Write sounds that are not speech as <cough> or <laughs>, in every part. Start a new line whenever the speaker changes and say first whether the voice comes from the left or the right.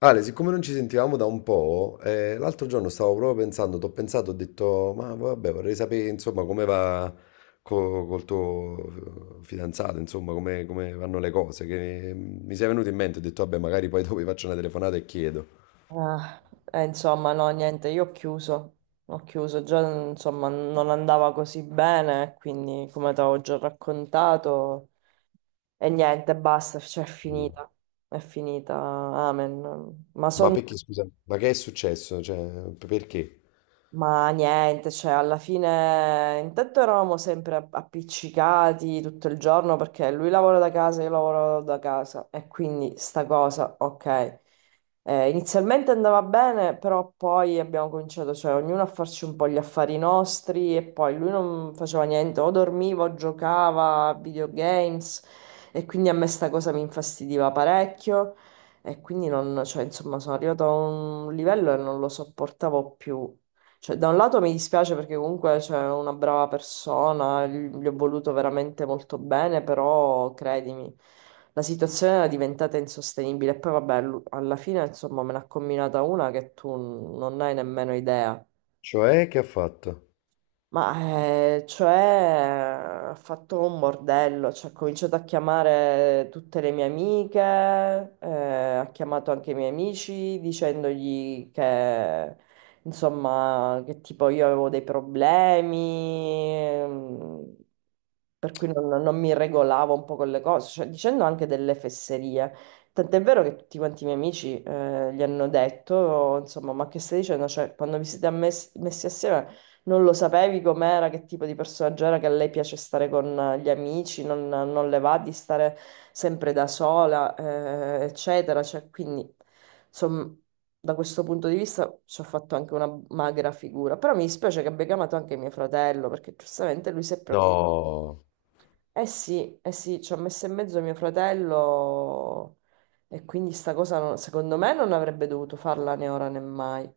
left: Ale, siccome non ci sentivamo da un po', l'altro giorno stavo proprio pensando, t'ho pensato, ho detto, ma vabbè, vorrei sapere, insomma, come va col tuo fidanzato, insomma, come vanno le cose, che mi sei venuto in mente, ho detto, vabbè, magari poi dopo gli faccio una telefonata e chiedo.
right: Ah, insomma, no, niente, io ho chiuso, già insomma non andava così bene, quindi come ti avevo già raccontato, e niente, basta, cioè
left: Mm.
right: è finita, amen.
left: Ma perché, scusa, ma che è successo? Cioè, perché?
right: Ma niente, cioè alla fine intanto eravamo sempre appiccicati tutto il giorno perché lui lavora da casa, io lavoro da casa e quindi sta cosa, ok. Inizialmente andava bene, però poi abbiamo cominciato, cioè ognuno a farci un po' gli affari nostri e poi lui non faceva niente, o dormiva o giocava a videogames e quindi a me sta cosa mi infastidiva parecchio e quindi non, cioè insomma sono arrivato a un livello e non lo sopportavo più. Cioè, da un lato mi dispiace perché comunque c'è una brava persona, gli ho voluto veramente molto bene, però credimi, la situazione era diventata insostenibile. E poi vabbè, alla fine insomma me ne ha combinata una che tu non hai nemmeno idea.
left: Cioè, che ha fatto?
right: Ma cioè ha fatto un bordello, cioè, ha cominciato a chiamare tutte le mie amiche, ha chiamato anche i miei amici dicendogli che insomma che tipo io avevo dei problemi, per cui non mi regolavo un po' con le cose, cioè, dicendo anche delle fesserie. Tant'è vero che tutti quanti i miei amici gli hanno detto, insomma, ma che stai dicendo? Cioè, quando vi siete messi assieme non lo sapevi com'era, che tipo di personaggio era, che a lei piace stare con gli amici, non le va di stare sempre da sola, eccetera. Cioè, quindi, insomma, da questo punto di vista ci ho fatto anche una magra figura. Però mi dispiace che abbia chiamato anche mio fratello, perché giustamente lui si è preoccupato.
left: No.
right: Sì, eh sì, ci ha messo in mezzo mio fratello e quindi sta cosa secondo me non avrebbe dovuto farla né ora né mai.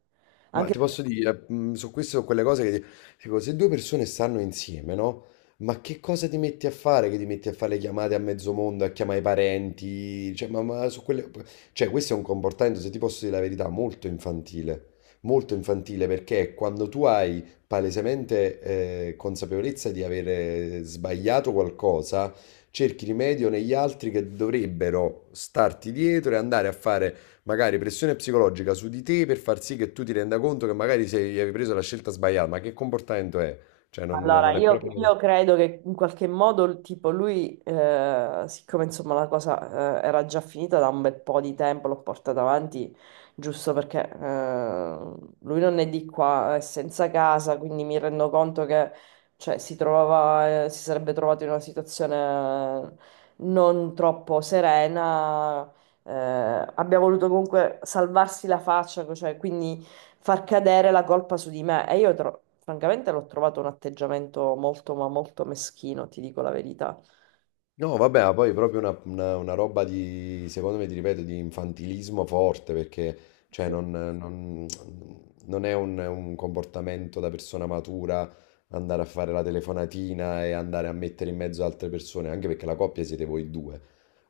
left: Ma
right: Anche
left: ti posso dire, mm, su queste sono quelle cose che dico, se due persone stanno insieme, no? Ma che cosa ti metti a fare? Che ti metti a fare le chiamate a mezzo mondo, a chiamare i parenti? Cioè, ma su quelle, cioè, questo è un comportamento, se ti posso dire la verità, molto infantile. Molto infantile perché quando tu hai palesemente consapevolezza di avere sbagliato qualcosa, cerchi rimedio negli altri che dovrebbero starti dietro e andare a fare magari pressione psicologica su di te per far sì che tu ti renda conto che magari sei, avevi preso la scelta sbagliata, ma che comportamento è? Cioè,
right: Allora,
left: non è
right: io,
left: proprio.
right: io credo che in qualche modo, tipo, lui, siccome insomma la cosa, era già finita da un bel po' di tempo, l'ho portata avanti giusto perché, lui non è di qua, è senza casa, quindi mi rendo conto che, cioè, si sarebbe trovato in una situazione non troppo serena. eh, Abbia voluto comunque salvarsi la faccia, cioè, quindi far cadere la colpa su di me. E io, francamente, l'ho trovato un atteggiamento molto, ma molto meschino, ti dico la verità.
left: No, vabbè, ma poi proprio una roba di, secondo me, ti ripeto, di infantilismo forte, perché cioè,
right: Sì,
left: non è un comportamento da persona matura, andare a fare la telefonatina e andare a mettere in mezzo altre persone, anche perché la coppia siete voi due,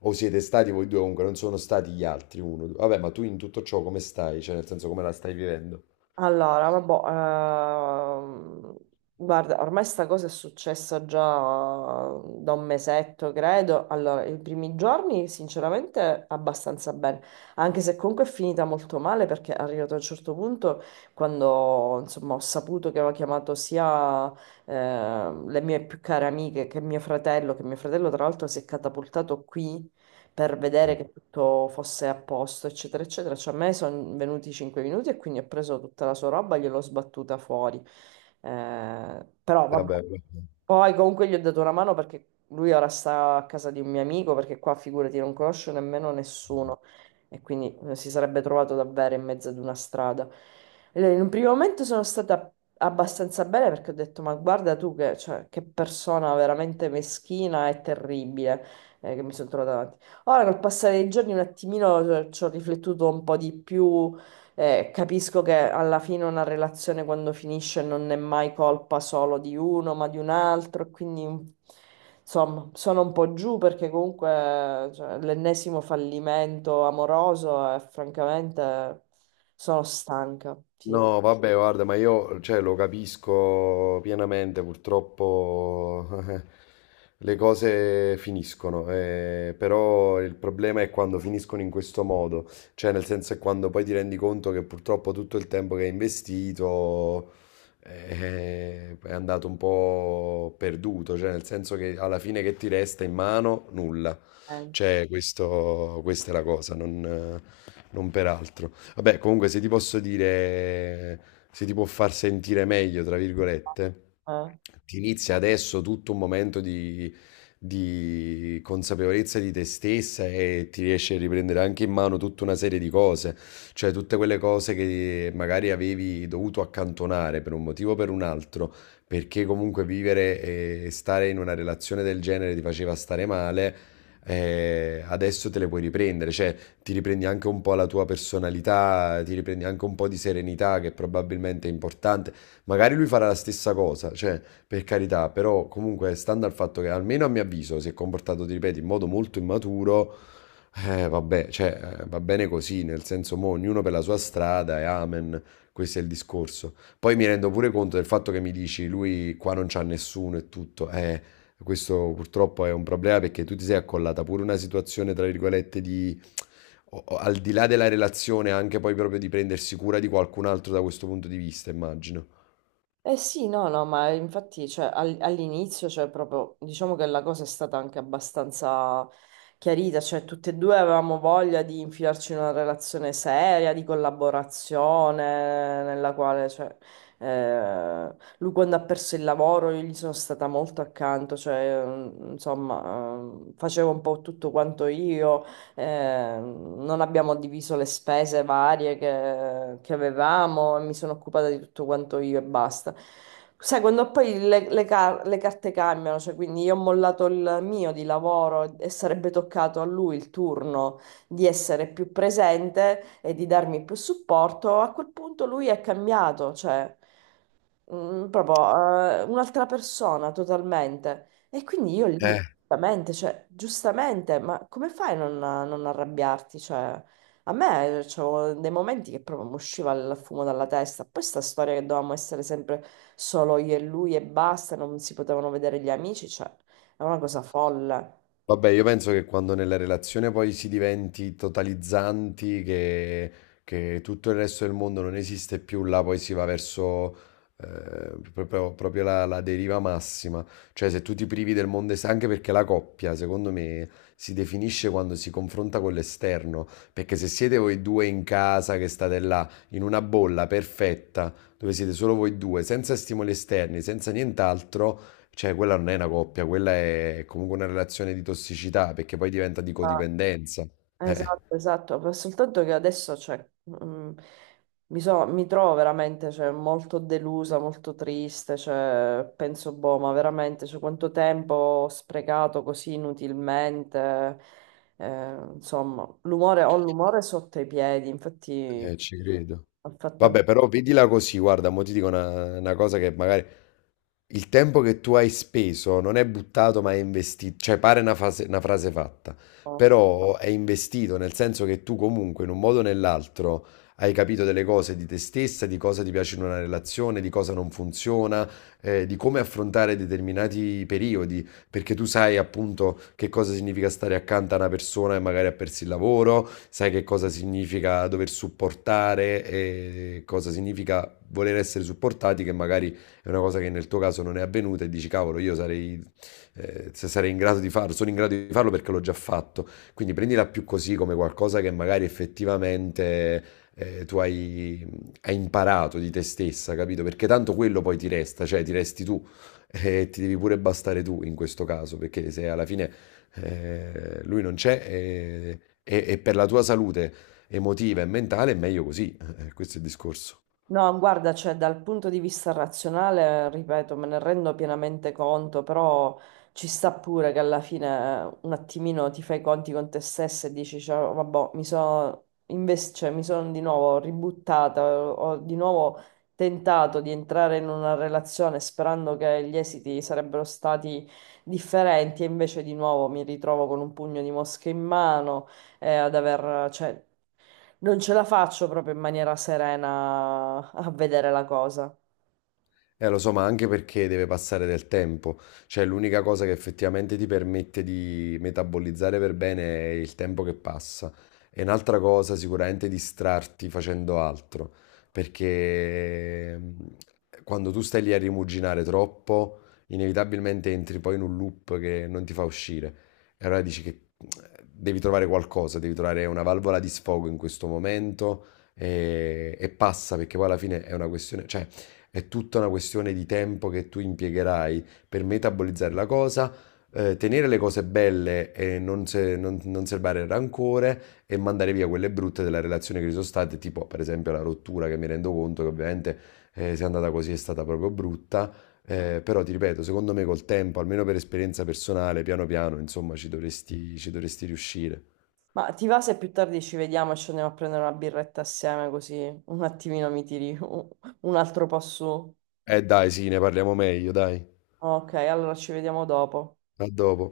left: o siete stati voi due, comunque non sono stati gli altri uno. Vabbè, ma tu in tutto ciò come stai? Cioè, nel senso, come la stai vivendo?
right: allora, vabbè, ehm, guarda, ormai sta cosa è successa già da un mesetto, credo. Allora, i primi giorni, sinceramente, abbastanza bene, anche se comunque è finita molto male perché è arrivato a un certo punto quando, insomma, ho saputo che aveva chiamato sia le mie più care amiche che mio fratello tra l'altro si è catapultato qui per vedere
left: Eh,
right: che tutto fosse a posto, eccetera, eccetera. Cioè, a me sono venuti 5 minuti e quindi ho preso tutta la sua roba e gliel'ho sbattuta fuori. Però vabbè.
left: vabbè.
right: Poi comunque gli ho dato una mano perché lui ora sta a casa di un mio amico, perché qua figurati non conosce nemmeno nessuno e quindi si sarebbe trovato davvero in mezzo ad una strada. E in un primo momento sono stata abbastanza bene perché ho detto ma guarda tu che, cioè, che persona veramente meschina e terribile che mi sono trovata davanti. Ora col passare dei giorni un attimino ci ho riflettuto un po' di più capisco che alla fine una relazione quando finisce non è mai colpa solo di uno, ma di un altro, e quindi insomma sono un po' giù perché comunque cioè, l'ennesimo fallimento amoroso e francamente sono stanca. Sì.
left: No, vabbè, guarda, ma io, cioè, lo capisco pienamente, purtroppo <laughs> le cose finiscono, però il problema è quando finiscono in questo modo, cioè nel senso è quando poi ti rendi conto che purtroppo tutto il tempo che hai investito è andato un po' perduto, cioè nel senso che alla fine che ti resta in mano nulla.
right: Eh,
left: C'è questo, questa è la cosa, non peraltro. Vabbè, comunque se ti posso dire, se ti può far sentire meglio, tra virgolette,
right: eh.
left: ti inizia adesso tutto un momento di consapevolezza di te stessa e ti riesci a riprendere anche in mano tutta una serie di cose, cioè tutte quelle cose che magari avevi dovuto accantonare per un motivo o per un altro, perché comunque vivere e stare in una relazione del genere ti faceva stare male. Adesso te le puoi riprendere, cioè ti riprendi anche un po' la tua personalità, ti riprendi anche un po' di serenità che probabilmente è importante. Magari lui farà la stessa cosa, cioè per carità, però comunque stando al fatto che almeno a mio avviso si è comportato, ti ripeto, in modo molto immaturo, vabbè, cioè, va bene così, nel senso, mo, ognuno per la sua strada e amen, questo è il discorso. Poi mi rendo pure conto del fatto che mi dici, lui qua non c'ha nessuno e tutto, questo purtroppo è un problema perché tu ti sei accollata pure una situazione, tra virgolette, di, o al di là della relazione, anche poi proprio di prendersi cura di qualcun altro da questo punto di vista, immagino.
right: Eh sì, no, no, ma infatti cioè, all'inizio cioè, proprio, diciamo che la cosa è stata anche abbastanza chiarita, cioè tutte e due avevamo voglia di infilarci in una relazione seria, di collaborazione, nella quale cioè, lui quando ha perso il lavoro io gli sono stata molto accanto, cioè, insomma, facevo un po' tutto quanto io, non abbiamo diviso le spese varie che avevamo e mi sono occupata di tutto quanto io e basta. Sai, quando poi le carte cambiano, cioè quindi io ho mollato il mio di lavoro e sarebbe toccato a lui il turno di essere più presente e di darmi più supporto, a quel punto lui è cambiato, cioè. Proprio un'altra persona totalmente. E quindi io lì,
left: Eh,
right: giustamente, cioè, giustamente, ma come fai a non arrabbiarti? Cioè, a me c'avevo dei momenti che proprio mi usciva il fumo dalla testa. Poi sta storia che dovevamo essere sempre solo io e lui e basta, non si potevano vedere gli amici, cioè, è una cosa folle.
left: Vabbè, io penso che quando nella relazione poi si diventi totalizzanti, che tutto il resto del mondo non esiste più, là poi si va verso proprio, proprio la deriva massima. Cioè, se tu ti privi del mondo esterno, anche perché la coppia, secondo me, si definisce quando si confronta con l'esterno. Perché se siete voi due in casa, che state là, in una bolla perfetta, dove siete solo voi due, senza stimoli esterni, senza nient'altro, cioè, quella non è una coppia, quella è comunque una relazione di tossicità, perché poi diventa di codipendenza. Eh,
right: Esatto, esatto, però soltanto che adesso cioè, mm, mi trovo veramente cioè, molto delusa, molto triste, cioè, penso, boh, ma veramente cioè, quanto tempo ho sprecato così inutilmente, insomma, ho l'umore sotto i piedi, infatti
left: Ci credo.
right: ho fatto anche.
left: Vabbè, però vedila così, guarda, mo ti dico una cosa che magari il tempo che tu hai speso non è buttato, ma è investito. Cioè, pare una frase fatta,
right: Un po'.
left: però è investito, nel senso che tu comunque, in un modo o nell'altro, hai capito delle cose di te stessa, di cosa ti piace in una relazione, di cosa non funziona, di come affrontare determinati periodi, perché tu sai appunto che cosa significa stare accanto a una persona che magari ha perso il lavoro, sai che cosa significa dover supportare e cosa significa voler essere supportati, che magari è una cosa che nel tuo caso non è avvenuta e dici cavolo, io sarei, se sarei in grado di farlo, sono in grado di farlo perché l'ho già fatto. Quindi prendila più così, come qualcosa che magari effettivamente tu hai, hai imparato di te stessa, capito? Perché tanto quello poi ti resta, cioè ti resti tu e ti devi pure bastare tu in questo caso, perché se alla fine lui non c'è e per la tua salute emotiva e mentale è meglio così. Questo è il discorso.
right: No, guarda, cioè dal punto di vista razionale, ripeto, me ne rendo pienamente conto, però ci sta pure che alla fine un attimino ti fai i conti con te stessa e dici, cioè, vabbè, mi sono cioè, mi sono di nuovo ributtata, ho di nuovo tentato di entrare in una relazione sperando che gli esiti sarebbero stati differenti e invece di nuovo mi ritrovo con un pugno di mosche in mano e ad aver, cioè, non ce la faccio proprio in maniera serena a vedere la cosa.
left: Lo so, ma anche perché deve passare del tempo, cioè l'unica cosa che effettivamente ti permette di metabolizzare per bene è il tempo che passa. E un'altra cosa sicuramente è distrarti facendo altro, perché mm, quando tu stai lì a rimuginare troppo, inevitabilmente entri poi in un loop che non ti fa uscire. E allora dici che devi trovare qualcosa, devi trovare una valvola di sfogo in questo momento e passa, perché poi alla fine è una questione, cioè è tutta una questione di tempo che tu impiegherai per metabolizzare la cosa, tenere le cose belle e non, se- non, non serbare il rancore e mandare via quelle brutte della relazione che ci sono state, tipo per esempio la rottura che mi rendo conto che ovviamente se è andata così è stata proprio brutta, però ti ripeto, secondo me col tempo, almeno per esperienza personale, piano piano, insomma, ci dovresti riuscire.
right: Ma ti va se più tardi ci vediamo e ci andiamo a prendere una birretta assieme così un attimino mi tiri un altro po' su?
left: Dai, sì, ne parliamo meglio, dai.
right: Ok, allora ci vediamo dopo.
left: A dopo.